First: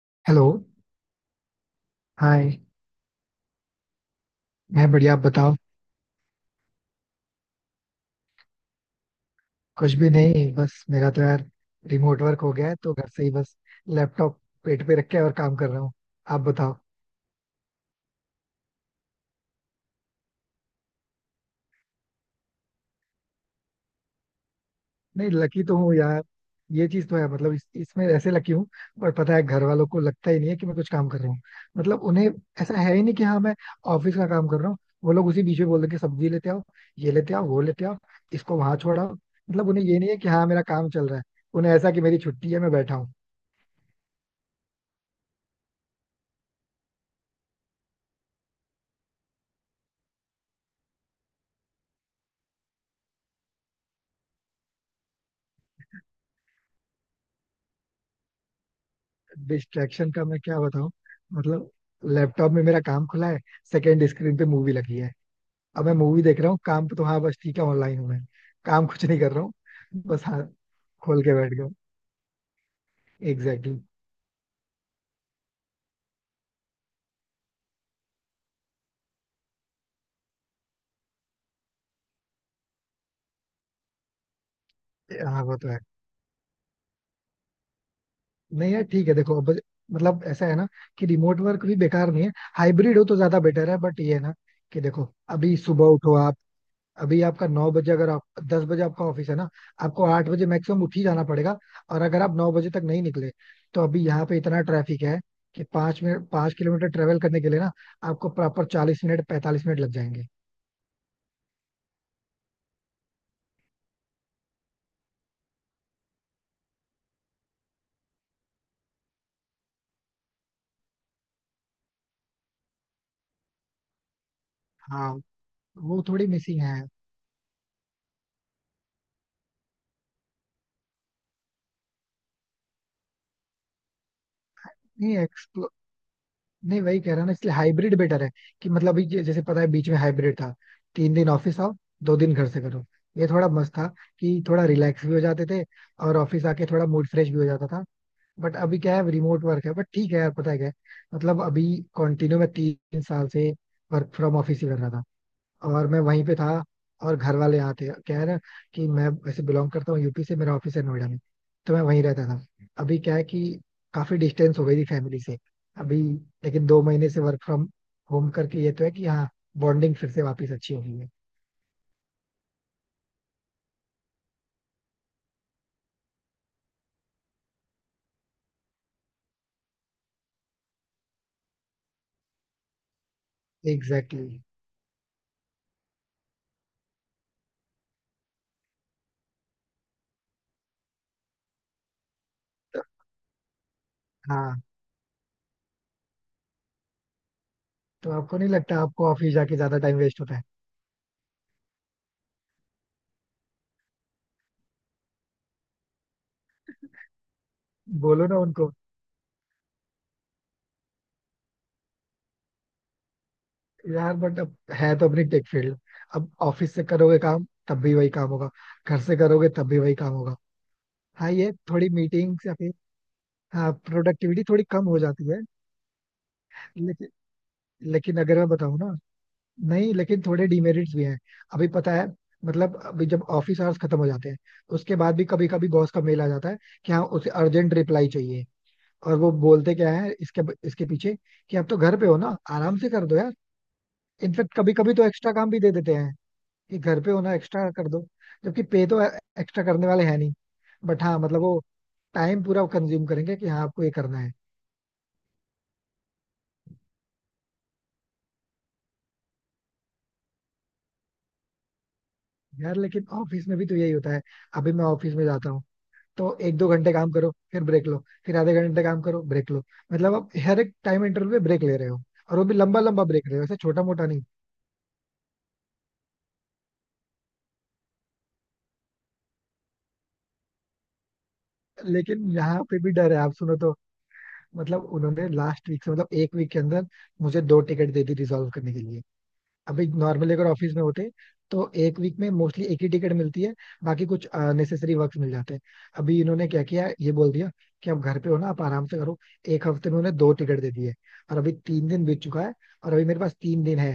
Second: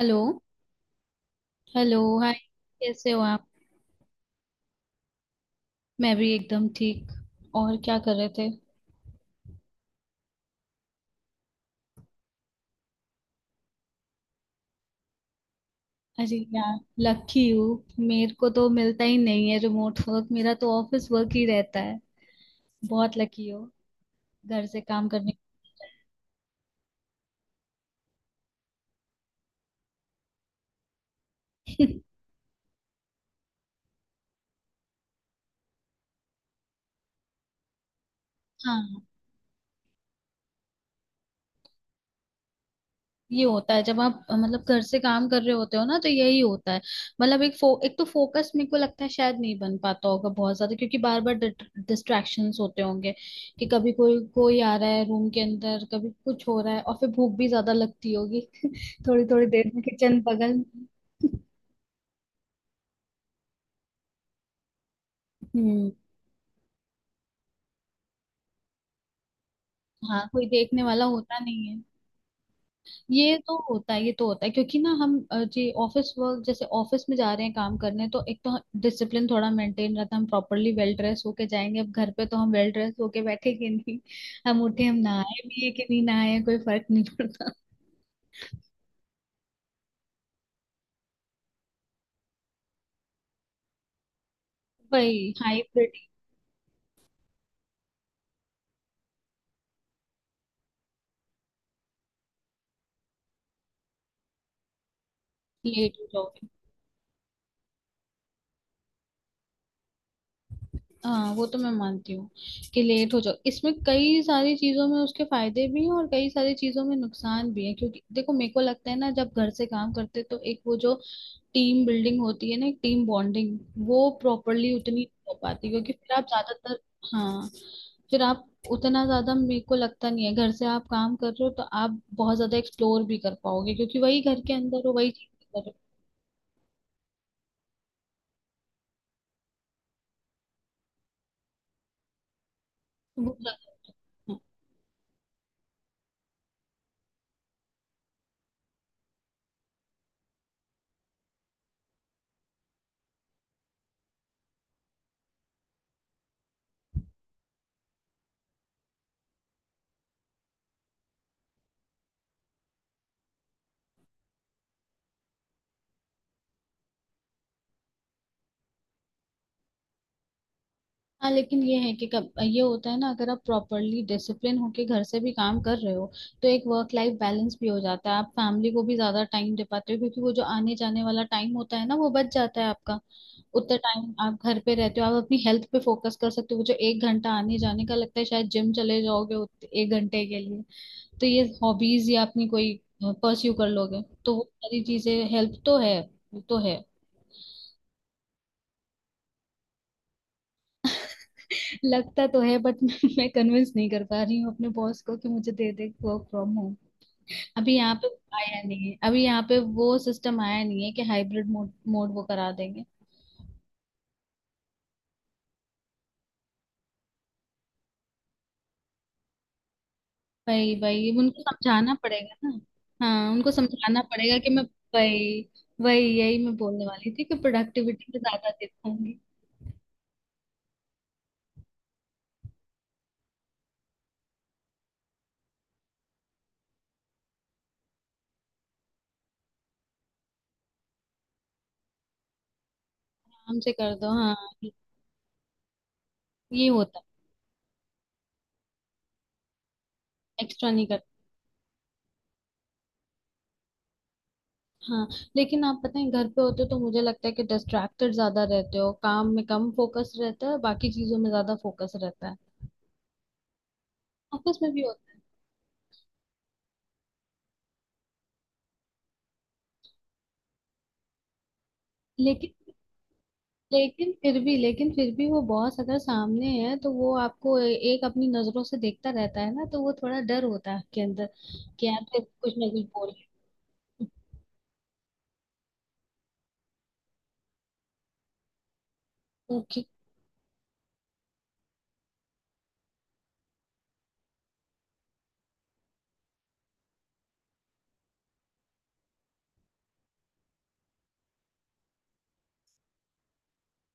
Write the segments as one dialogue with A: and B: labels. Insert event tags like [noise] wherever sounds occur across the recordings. A: Hello.
B: Hello,
A: hello, hi.
B: Hi.
A: कैसे हो आप?
B: मैं बढ़िया, आप बताओ.
A: मैं भी एकदम ठीक। और क्या कर रहे थे?
B: कुछ भी नहीं, बस मेरा तो यार रिमोट वर्क हो गया है तो घर से ही बस लैपटॉप पेट पे रख के और काम कर रहा हूँ.
A: अरे
B: आप बताओ.
A: यार, लकी हूँ, मेरे को तो मिलता ही नहीं है रिमोट वर्क, मेरा तो ऑफिस वर्क ही रहता है। बहुत लकी हो घर से काम
B: नहीं
A: करने।
B: लकी तो हूँ यार. ये चीज तो है, मतलब इसमें ऐसे लकी हूँ. पर पता है, घर वालों को लगता ही नहीं है कि मैं कुछ काम कर रहा हूँ. मतलब
A: [laughs]
B: उन्हें ऐसा है ही नहीं कि हाँ मैं ऑफिस का काम कर रहा हूँ. वो लोग उसी बीच में बोल देंगे, सब्जी लेते आओ, ये लेते आओ, वो लेते आओ, इसको वहां
A: हाँ,
B: छोड़ाओ. मतलब उन्हें ये नहीं है कि हाँ मेरा काम चल रहा है. उन्हें ऐसा कि मेरी छुट्टी है, मैं बैठा हूँ.
A: ये होता है जब आप मतलब घर से काम कर रहे होते हो ना तो यही होता है। मतलब एक तो फोकस मेरे को लगता है शायद नहीं बन पाता होगा बहुत ज्यादा, क्योंकि बार बार डिस्ट्रैक्शंस होते होंगे कि कभी कोई कोई आ रहा है रूम के अंदर, कभी कुछ हो रहा है, और फिर भूख भी ज्यादा लगती होगी। [laughs] थोड़ी थोड़ी देर में
B: डिस्ट्रैक्शन
A: किचन
B: का मैं क्या
A: बगल। [laughs]
B: बताऊं. मतलब लैपटॉप में मेरा काम खुला है, सेकेंड स्क्रीन पे मूवी लगी है. अब
A: हम्म।
B: मैं मूवी देख रहा हूँ, काम पे तो हाँ बस ठीक है, ऑनलाइन हूँ मैं, काम कुछ नहीं कर रहा हूँ. बस
A: हाँ,
B: हाँ,
A: कोई देखने वाला
B: खोल के
A: होता
B: बैठ
A: नहीं
B: गया.
A: है। ये तो
B: एग्जैक्टली
A: होता है, ये तो होता है, क्योंकि ना हम जी ऑफिस वर्क, जैसे ऑफिस में जा रहे हैं काम करने, तो एक तो डिसिप्लिन थोड़ा मेंटेन रहता है, हम प्रॉपरली वेल ड्रेस होके जाएंगे। अब घर पे तो हम वेल ड्रेस होके बैठेंगे नहीं, हम उठे, हम
B: exactly.
A: नहाए
B: हाँ वो
A: भी
B: तो
A: है
B: है.
A: कि नहीं नहाए, कोई फर्क नहीं पड़ता।
B: नहीं यार ठीक है, देखो अब, मतलब ऐसा है ना कि रिमोट वर्क भी बेकार नहीं है. हाइब्रिड हो तो ज्यादा बेटर है, बट ये है ना कि देखो,
A: भाई
B: अभी सुबह
A: हाइब्रिड।
B: उठो आप. अभी आपका 9 बजे अगर आप, 10 बजे आपका ऑफिस है ना, आपको 8 बजे मैक्सिमम उठ ही जाना पड़ेगा. और अगर आप 9 बजे तक नहीं निकले तो अभी यहाँ पे इतना ट्रैफिक है कि
A: लेट
B: पाँच
A: हो
B: मिनट
A: जाओगे।
B: 5 किलोमीटर ट्रेवल करने के लिए ना, आपको प्रॉपर 40 मिनट 45 मिनट लग जाएंगे.
A: हाँ, वो तो मैं मानती हूँ कि लेट हो जाओ। इसमें कई सारी चीजों में उसके फायदे भी हैं और कई सारी चीजों में नुकसान भी है, क्योंकि देखो, मेरे को लगता है ना, जब घर से काम करते तो एक वो जो टीम बिल्डिंग होती है ना, एक टीम बॉन्डिंग, वो प्रॉपरली उतनी नहीं
B: हाँ
A: हो पाती, क्योंकि
B: वो
A: फिर आप
B: थोड़ी मिसिंग
A: ज्यादातर।
B: है.
A: हाँ। फिर आप उतना ज्यादा मेरे को लगता नहीं है घर से आप काम कर रहे हो तो आप बहुत ज्यादा एक्सप्लोर भी कर पाओगे, क्योंकि वही घर के अंदर हो, वही
B: नहीं
A: चीज कर
B: एक्सप्लो
A: रहे
B: नहीं, वही कह रहा ना, इसलिए हाइब्रिड बेटर है. कि मतलब अभी जैसे पता है, बीच में हाइब्रिड था. 3 दिन ऑफिस आओ, 2 दिन घर से करो.
A: हो।
B: ये
A: वो
B: थोड़ा मस्त
A: ज्यादा-।
B: था
A: हाँ।
B: कि थोड़ा रिलैक्स भी हो जाते थे और ऑफिस आके थोड़ा मूड फ्रेश भी हो जाता था. बट अभी क्या है, रिमोट वर्क है, बट ठीक है यार, पता है क्या है, मतलब अभी कंटिन्यू मैं 3 साल से वर्क फ्रॉम ऑफिस ही कर रहा था और मैं वहीं पे था और घर वाले यहाँ थे. क्या है ना कि मैं वैसे बिलोंग करता हूँ यूपी से, मेरा ऑफिस है नोएडा में, तो मैं वहीं रहता था. अभी क्या है कि काफी डिस्टेंस हो गई थी फैमिली से. अभी लेकिन 2 महीने से वर्क फ्रॉम होम करके ये तो है कि हाँ बॉन्डिंग फिर से वापस अच्छी हो गई है.
A: हाँ, लेकिन ये है कि कब ये होता है ना, अगर आप प्रॉपरली डिसिप्लिन होके घर से भी काम कर रहे हो तो एक वर्क लाइफ बैलेंस भी हो जाता है। आप फैमिली को भी ज्यादा टाइम दे पाते हो, क्योंकि वो जो आने जाने वाला टाइम होता है ना, वो बच जाता है आपका। उतना टाइम
B: एग्जैक्टली
A: आप
B: exactly.
A: घर पे रहते हो, आप अपनी हेल्थ पे फोकस कर सकते हो। वो जो 1 घंटा आने जाने का लगता है, शायद जिम चले जाओगे 1 घंटे के लिए। तो ये हॉबीज या अपनी कोई
B: तो,
A: परस्यू कर लोगे, तो वो
B: हाँ,
A: सारी चीजें हेल्प तो है। वो तो है।
B: तो आपको नहीं लगता आपको ऑफिस जाके ज्यादा टाइम वेस्ट होता है?
A: लगता तो है बट [laughs] मैं कन्विंस नहीं कर पा रही हूँ अपने बॉस को कि मुझे दे दे वर्क फ्रॉम होम। अभी यहाँ पे
B: बोलो ना
A: आया
B: उनको.
A: नहीं है, अभी यहाँ पे वो सिस्टम आया नहीं है कि हाइब्रिड मोड मोड वो करा देंगे।
B: यार बट अब, है तो अपनी टेक फील्ड. अब ऑफिस से करोगे काम तब भी वही काम होगा, घर से करोगे तब भी वही काम होगा.
A: भाई भाई,
B: हाँ,
A: उनको
B: ये थोड़ी
A: समझाना पड़ेगा
B: मीटिंग्स या
A: ना।
B: फिर,
A: हाँ, उनको
B: हाँ,
A: समझाना पड़ेगा
B: प्रोडक्टिविटी
A: कि मैं।
B: थोड़ी कम हो जाती है.
A: भाई। वही, यही मैं बोलने
B: लेकिन
A: वाली थी कि प्रोडक्टिविटी
B: लेकिन
A: पे
B: अगर मैं
A: ज्यादा
B: बताऊँ ना,
A: देखूंगी।
B: नहीं लेकिन थोड़े डिमेरिट्स भी हैं. अभी पता है, मतलब अभी जब ऑफिस आवर्स खत्म हो जाते हैं, उसके बाद भी कभी कभी बॉस का मेल आ जाता है कि हाँ उसे अर्जेंट रिप्लाई चाहिए. और वो बोलते क्या है इसके इसके पीछे कि आप तो घर पे हो ना, आराम से कर दो यार.
A: काम से कर दो, हाँ।
B: इनफेक्ट कभी कभी तो एक्स्ट्रा काम भी दे देते हैं
A: ये
B: कि
A: होता
B: घर पे होना, एक्स्ट्रा कर दो. जबकि पे तो एक्स्ट्रा करने वाले हैं नहीं.
A: है। एक्स्ट्रा नहीं
B: बट
A: करते।
B: हाँ, मतलब वो टाइम पूरा कंज्यूम करेंगे कि हाँ आपको ये करना है.
A: हाँ, लेकिन आप पता है घर पे होते हो तो मुझे लगता है कि डिस्ट्रैक्टेड ज्यादा रहते हो, काम में कम फोकस रहता है, बाकी चीजों में ज्यादा फोकस रहता है।
B: यार लेकिन ऑफिस में भी तो यही होता है.
A: ऑफिस में
B: अभी
A: भी
B: मैं ऑफिस
A: होता
B: में जाता हूँ तो एक दो घंटे काम करो फिर ब्रेक लो, फिर आधे घंटे काम करो, ब्रेक लो. मतलब आप हर एक टाइम इंटरवल पे ब्रेक ले रहे हो,
A: है।
B: और वो भी
A: लेकिन,
B: लंबा लंबा ब्रेक ले रहे हो, ऐसे छोटा मोटा
A: लेकिन
B: नहीं.
A: फिर भी, लेकिन फिर भी वो बॉस अगर सामने है तो वो आपको एक अपनी नजरों से देखता रहता है ना, तो वो थोड़ा डर होता है आपके अंदर कि यार फिर
B: लेकिन
A: कुछ
B: यहाँ
A: ना
B: पे
A: कुछ
B: भी डर
A: बोल।
B: है, आप सुनो तो. मतलब उन्होंने लास्ट वीक से, मतलब एक वीक के अंदर मुझे दो टिकट दे दी रिजॉल्व करने के लिए.
A: ओके।
B: अभी नॉर्मली अगर ऑफिस में होते तो एक वीक में मोस्टली एक ही टिकट मिलती है, बाकी कुछ नेसेसरी वर्क मिल जाते हैं. अभी इन्होंने क्या किया, ये बोल दिया कि आप घर पे हो ना, आप आराम से करो, एक हफ्ते में उन्हें दो टिकट दे दिए. और अभी तीन दिन बीत चुका है और अभी मेरे पास तीन दिन है,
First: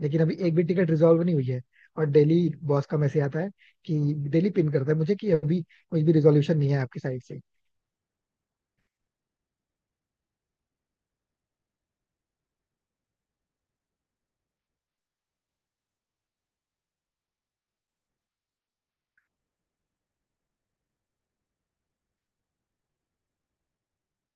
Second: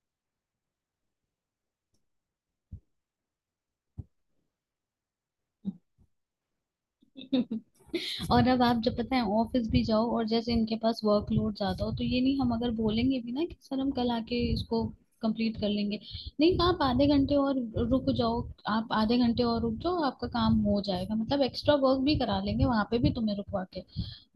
B: लेकिन अभी एक भी टिकट रिजॉल्व नहीं हुई है. और डेली बॉस का मैसेज आता है, कि डेली पिन करता है मुझे कि अभी कोई भी रिजोल्यूशन नहीं है आपकी साइड से.
A: [laughs] और अब आप जब पता है ऑफिस भी जाओ और जैसे इनके पास वर्कलोड ज्यादा हो तो ये नहीं, हम अगर बोलेंगे भी ना कि सर हम कल आके इसको कंप्लीट कर लेंगे, नहीं आप आधे घंटे और रुक जाओ, आप आधे घंटे और रुक जाओ, आपका काम हो जाएगा, मतलब एक्स्ट्रा वर्क भी करा लेंगे वहां पे भी तुम्हें रुकवा के।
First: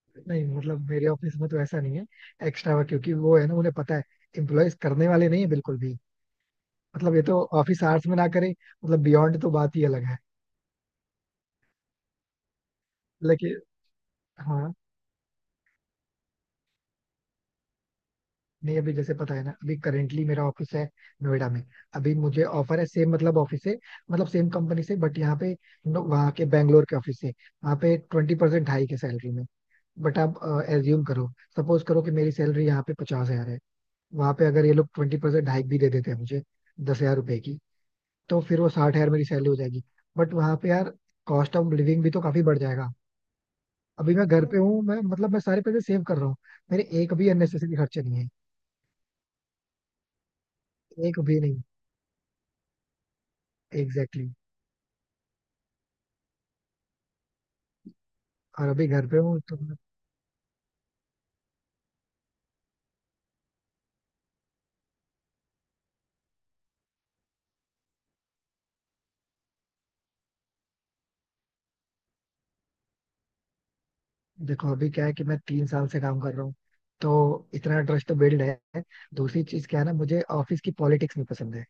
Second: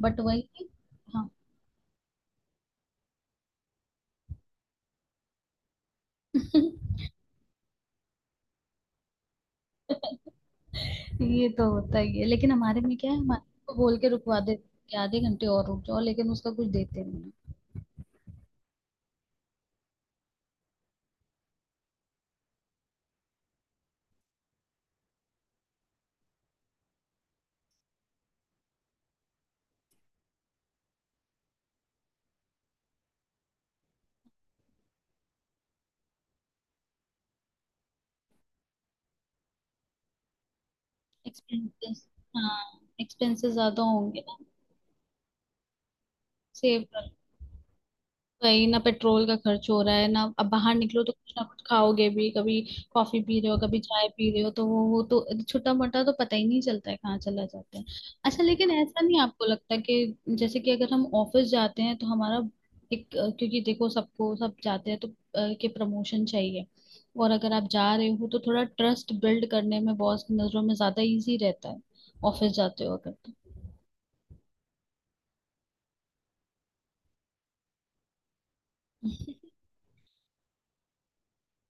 A: बट
B: नहीं,
A: वही।
B: मतलब मेरे
A: हाँ।
B: ऑफिस में तो ऐसा नहीं है. एक्स्ट्रा वर्क, क्योंकि वो है ना, उन्हें पता है एम्प्लॉयज करने वाले नहीं है बिल्कुल भी.
A: [laughs]
B: मतलब ये तो ऑफिस आवर्स में ना करें, मतलब बियॉन्ड तो बात ही अलग है.
A: ये तो होता ही है, लेकिन हमारे में क्या है, हमारे
B: लेकिन
A: को बोल के रुकवा देते
B: हाँ.
A: हैं कि आधे घंटे और रुक जाओ, लेकिन उसका कुछ देते नहीं।
B: नहीं, अभी जैसे पता है ना, अभी करेंटली मेरा ऑफिस है नोएडा में. अभी मुझे ऑफर है, सेम मतलब ऑफिस से, मतलब सेम कंपनी से, बट यहाँ पे, वहाँ के बैंगलोर के ऑफिस से. वहाँ पे 20% हाई के सैलरी में. बट आप एज्यूम करो, सपोज करो कि मेरी सैलरी यहाँ पे 50,000 है. वहाँ पे अगर ये लोग 20% हाइक भी दे देते हैं मुझे, ₹10,000 की, तो फिर वो 60,000 मेरी सैलरी हो जाएगी. बट वहाँ पे यार कॉस्ट ऑफ
A: एक्सपेंसेस।
B: लिविंग भी तो काफी
A: हाँ,
B: बढ़ जाएगा.
A: एक्सपेंसेस ज्यादा
B: अभी
A: होंगे
B: मैं
A: ना।
B: घर पे हूँ, मैं मतलब मैं सारे पैसे सेव कर रहा हूँ.
A: सेव।
B: मेरे एक भी अननेसेसरी खर्चे नहीं है,
A: वही ना, पेट्रोल का खर्च हो रहा है ना, अब बाहर निकलो तो
B: एक
A: कुछ
B: भी
A: ना
B: नहीं.
A: कुछ खाओगे भी, कभी कॉफी पी रहे हो, कभी चाय
B: एग्जैक्टली exactly.
A: पी रहे हो, तो वो तो छोटा मोटा तो पता ही नहीं चलता है कहाँ चला जाता है। अच्छा,
B: और
A: लेकिन
B: अभी
A: ऐसा
B: घर पे
A: नहीं
B: हूँ
A: आपको
B: तो
A: लगता कि जैसे कि अगर हम ऑफिस जाते हैं तो हमारा एक क्योंकि देखो सबको सब जाते हैं तो के प्रमोशन चाहिए, और अगर आप जा रहे हो तो थोड़ा ट्रस्ट बिल्ड करने में बॉस की नजरों में ज्यादा इजी रहता है, ऑफिस जाते हो अगर तो।
B: देखो अभी क्या है कि मैं 3 साल से काम कर रहा हूँ तो इतना ट्रस्ट तो बिल्ड है. दूसरी चीज क्या है ना, मुझे ऑफिस की पॉलिटिक्स नहीं पसंद है.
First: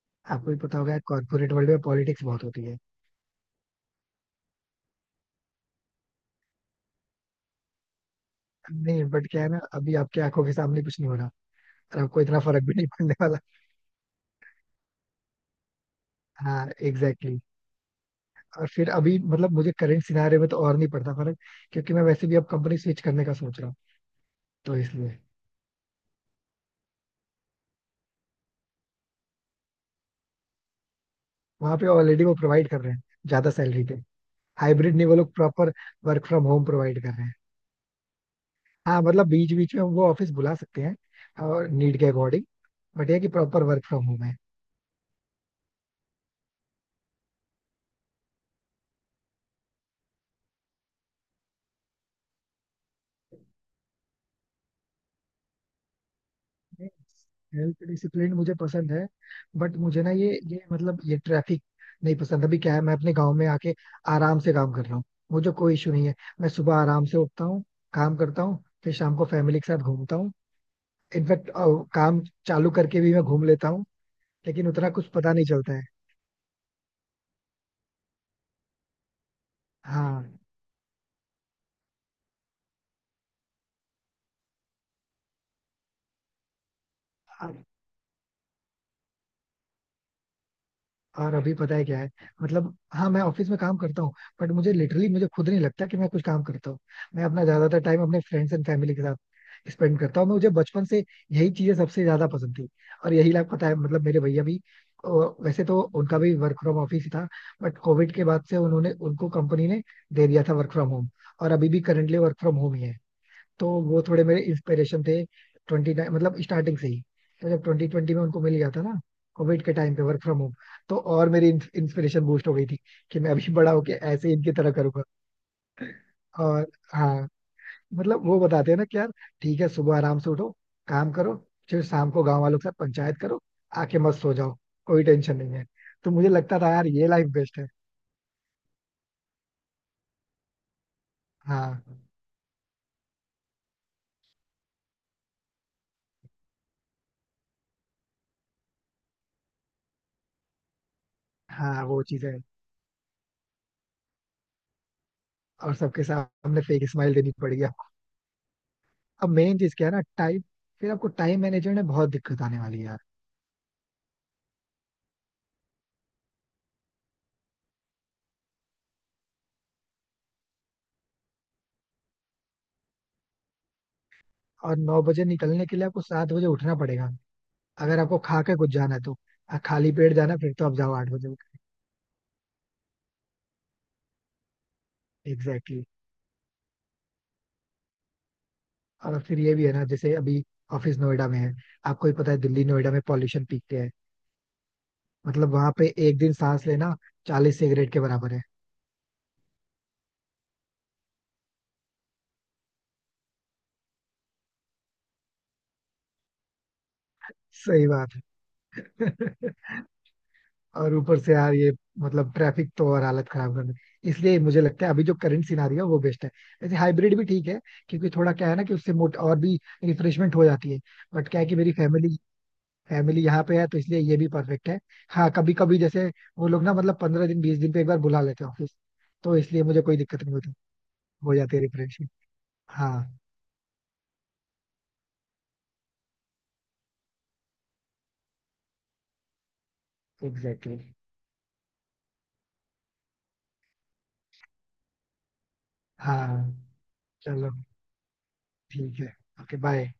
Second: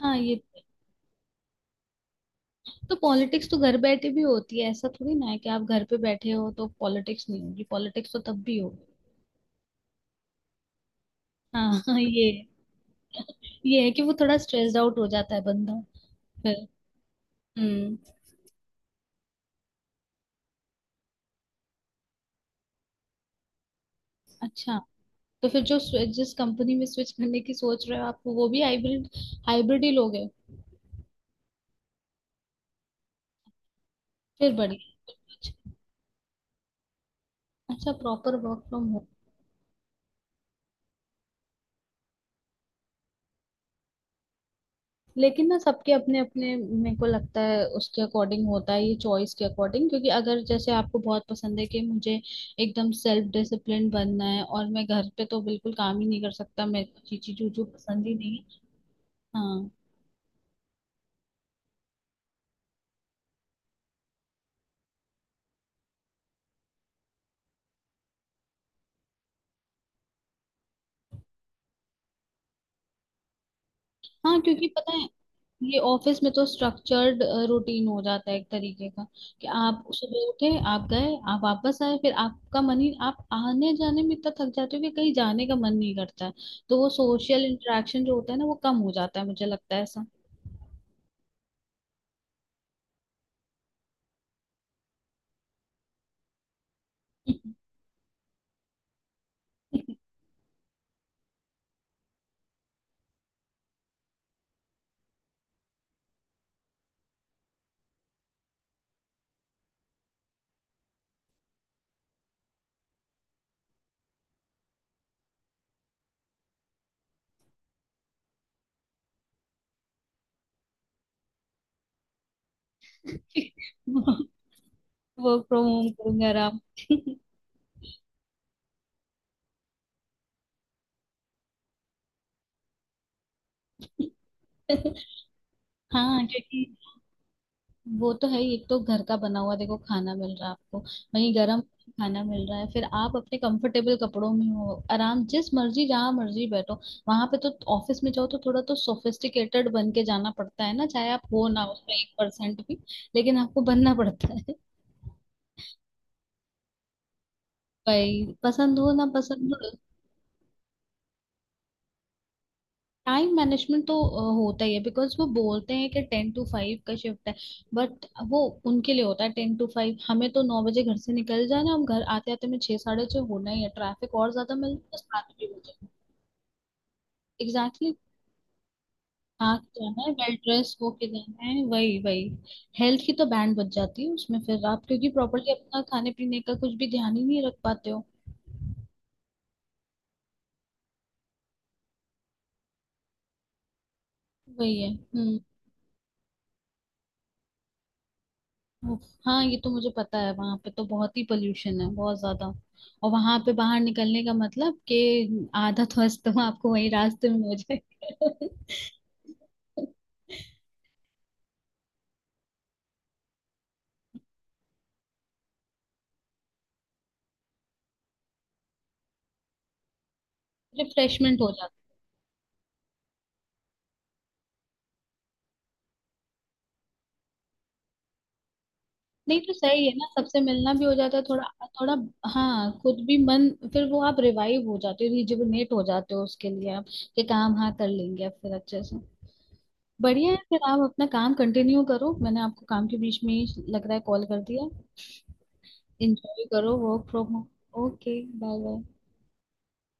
A: हाँ, ये
B: आपको भी पता होगा, कॉर्पोरेट वर्ल्ड में पॉलिटिक्स बहुत होती है.
A: तो। पॉलिटिक्स तो घर बैठे भी होती है, ऐसा थोड़ी ना है कि आप घर पे बैठे हो तो पॉलिटिक्स नहीं होगी, पॉलिटिक्स तो तब भी होगी।
B: नहीं, बट क्या है ना, अभी आपकी आंखों के सामने कुछ नहीं हो रहा
A: हाँ। [laughs]
B: और
A: हाँ,
B: आपको
A: ये।
B: इतना फर्क भी नहीं पड़ने वाला.
A: ये है कि वो थोड़ा स्ट्रेस्ड आउट हो जाता है बंदा।
B: हाँ
A: फिर।
B: Exactly exactly.
A: हम्म।
B: और फिर अभी मतलब मुझे करंट सिनारियो में तो और नहीं पड़ता फर्क. क्योंकि मैं वैसे भी अब कंपनी स्विच करने का सोच रहा हूँ,
A: अच्छा।
B: तो इसलिए.
A: तो फिर जो जिस कंपनी में स्विच करने की सोच रहे हो आप, वो भी हाइब्रिड, हाइब्रिड ही लोगे।
B: वहां पे ऑलरेडी वो प्रोवाइड कर रहे हैं, ज्यादा सैलरी पे.
A: फिर
B: हाइब्रिड नहीं,
A: बढ़िया।
B: वो लोग प्रॉपर
A: अच्छा।
B: वर्क फ्रॉम होम प्रोवाइड कर रहे हैं.
A: अच्छा, प्रॉपर वर्क फ्रॉम
B: हाँ,
A: होम।
B: मतलब बीच बीच में हम वो ऑफिस बुला सकते हैं और नीड के अकॉर्डिंग, बट ये कि प्रॉपर वर्क फ्रॉम होम है.
A: लेकिन ना, सबके अपने अपने, मेरे को लगता है उसके अकॉर्डिंग होता है ये, चॉइस के अकॉर्डिंग, क्योंकि अगर जैसे आपको बहुत पसंद है कि मुझे एकदम सेल्फ डिसिप्लिन बनना है और मैं घर पे तो बिल्कुल काम ही नहीं कर सकता, मेरे को चीची चूचू
B: हेल्थ
A: पसंद ही
B: डिसिप्लिन
A: नहीं
B: मुझे
A: है।
B: पसंद है,
A: हाँ।
B: बट मुझे ना ये मतलब ये ट्रैफिक नहीं पसंद. अभी क्या है, मैं अपने गांव में आके आराम से काम कर रहा हूँ, मुझे कोई इशू नहीं है. मैं सुबह आराम से उठता हूँ, काम करता हूँ, फिर शाम को फैमिली के साथ घूमता हूँ. इनफैक्ट काम चालू करके भी मैं घूम लेता हूँ,
A: हाँ, क्योंकि
B: लेकिन उतना
A: पता है,
B: कुछ पता नहीं चलता
A: ये
B: है.
A: ऑफिस में तो स्ट्रक्चर्ड रूटीन हो जाता है एक तरीके का, कि आप सुबह
B: हाँ.
A: उठे, आप गए, आप वापस आए, फिर आपका मन ही, आप आने जाने में इतना थक जाते हो कि कहीं जाने का मन नहीं करता है। तो वो सोशल
B: अब-
A: इंटरेक्शन जो होता है ना, वो कम हो जाता है, मुझे लगता है ऐसा।
B: और अभी पता है क्या है, मतलब हाँ मैं ऑफिस में काम करता हूँ, बट मुझे लिटरली मुझे खुद नहीं लगता कि मैं कुछ काम करता हूँ. मैं अपना ज्यादातर टाइम अपने फ्रेंड्स एंड फैमिली के साथ स्पेंड
A: [laughs]
B: करता हूँ. मुझे बचपन से यही चीजें सबसे ज्यादा पसंद थी. और यही लाइफ, पता है, मतलब मेरे भैया भी अ, वैसे तो उनका भी वर्क फ्रॉम ऑफिस ही था, बट कोविड के बाद से उन्होंने, उनको कंपनी ने दे दिया था वर्क फ्रॉम होम. और अभी भी करंटली वर्क फ्रॉम होम ही है. तो वो थोड़े मेरे इंस्पिरेशन थे ट्वेंटी, मतलब स्टार्टिंग से ही. तो जब 2020 में उनको मिल गया था ना कोविड के टाइम पे वर्क फ्रॉम होम, तो और मेरी इंस्पिरेशन बूस्ट हो गई थी कि मैं अभी बड़ा होके ऐसे ही इनकी तरह करूंगा.
A: वर्क फ्रॉम होम करूंगा आराम
B: और
A: से।
B: हाँ, मतलब वो बताते हैं ना कि यार ठीक है, सुबह आराम से उठो, काम करो, फिर शाम को गांव वालों के साथ पंचायत करो, आके मस्त सो जाओ, कोई टेंशन नहीं है.
A: [laughs]
B: तो
A: हाँ,
B: मुझे लगता
A: क्योंकि
B: था यार ये लाइफ बेस्ट है.
A: वो तो है ही, एक तो घर का बना हुआ देखो खाना मिल रहा है आपको, वहीं गर्म
B: हाँ,
A: खाना मिल रहा है, फिर आप अपने कंफर्टेबल कपड़ों में हो, आराम, जिस मर्जी जहाँ मर्जी बैठो। वहां पे तो। ऑफिस में जाओ तो थोड़ा तो सोफिस्टिकेटेड बन के जाना पड़ता है ना, चाहे आप हो ना
B: हाँ
A: उसमें
B: वो
A: एक
B: चीज है.
A: परसेंट भी, लेकिन आपको बनना पड़ता है।
B: और सबके सामने फेक स्माइल देनी पड़ गया.
A: [laughs] भाई, पसंद हो ना
B: अब
A: पसंद
B: मेन चीज
A: हो।
B: क्या है ना, टाइम. फिर आपको टाइम मैनेजमेंट में बहुत दिक्कत आने वाली है यार.
A: टाइम मैनेजमेंट तो होता ही है, बिकॉज वो बोलते हैं कि 10 to 5 का शिफ्ट है, बट वो उनके लिए होता है 10 to 5, हमें तो 9 बजे घर से निकल जाना, हम घर आते आते में 6, 6:30 होना ही है, ट्रैफिक और ज्यादा मिल
B: और
A: जाए
B: 9 बजे
A: 7 भी हो
B: निकलने के लिए
A: जाए।
B: आपको 7 बजे उठना पड़ेगा.
A: एग्जैक्टली।
B: अगर आपको खा के कुछ जाना है तो.
A: थक
B: खाली
A: जाना है,
B: पेट जाना
A: वेल
B: है, फिर तो आप
A: ड्रेस
B: जाओ
A: होके
B: 8 बजे.
A: जाना है, वही वही, हेल्थ की तो बैंड बज जाती है उसमें, फिर आप, क्योंकि प्रॉपरली
B: एग्जैक्टली
A: अपना
B: exactly.
A: खाने पीने का कुछ भी ध्यान ही नहीं रख पाते हो।
B: और फिर ये भी है ना, जैसे अभी ऑफिस नोएडा में है. आपको ही पता है, दिल्ली नोएडा में पॉल्यूशन पीक पे है.
A: वही है,
B: मतलब वहां पे एक दिन सांस लेना 40 सिगरेट के बराबर है.
A: हाँ, ये तो मुझे पता है, वहां पे तो बहुत ही पोल्यूशन है, बहुत ज्यादा। और वहां पे बाहर निकलने का मतलब कि आधा ध्वस्त, तो अस्तमा आपको वही रास्ते में हो
B: सही बात
A: जाएगा।
B: है. [laughs] और ऊपर से यार, ये मतलब ट्रैफिक तो और हालत खराब कर दे. इसलिए मुझे लगता है अभी जो करंट सिनारियो है वो बेस्ट है. वैसे हाइब्रिड भी ठीक है, क्योंकि थोड़ा क्या है ना कि उससे मोट और भी रिफ्रेशमेंट हो जाती है. बट
A: रिफ्रेशमेंट
B: क्या है
A: हो
B: कि मेरी
A: जाता।
B: फैमिली फैमिली यहाँ पे है तो इसलिए ये भी परफेक्ट है. हाँ कभी कभी जैसे वो लोग ना मतलब 15 दिन 20 दिन पे एक बार बुला लेते हैं ऑफिस, तो
A: नहीं तो
B: इसलिए मुझे
A: सही है
B: कोई
A: ना,
B: दिक्कत नहीं
A: सबसे
B: होती.
A: मिलना भी हो जाता है
B: हो
A: थोड़ा।
B: जाती है
A: थोड़ा,
B: रिफ्रेशमेंट.
A: हाँ, खुद भी
B: हाँ
A: मन, फिर वो आप रिवाइव हो जाते हो, रिजुविनेट हो जाते हो उसके लिए आप, कि काम हाँ कर लेंगे अब फिर अच्छे से। बढ़िया है, फिर
B: एग्जैक्टली.
A: आप अपना काम कंटिन्यू करो, मैंने आपको काम के बीच में ही लग रहा है कॉल कर दिया। इंजॉय
B: हाँ
A: करो वर्क फ्रॉम
B: चलो.
A: होम। Okay, bye bye.
B: ठीक है. Okay bye.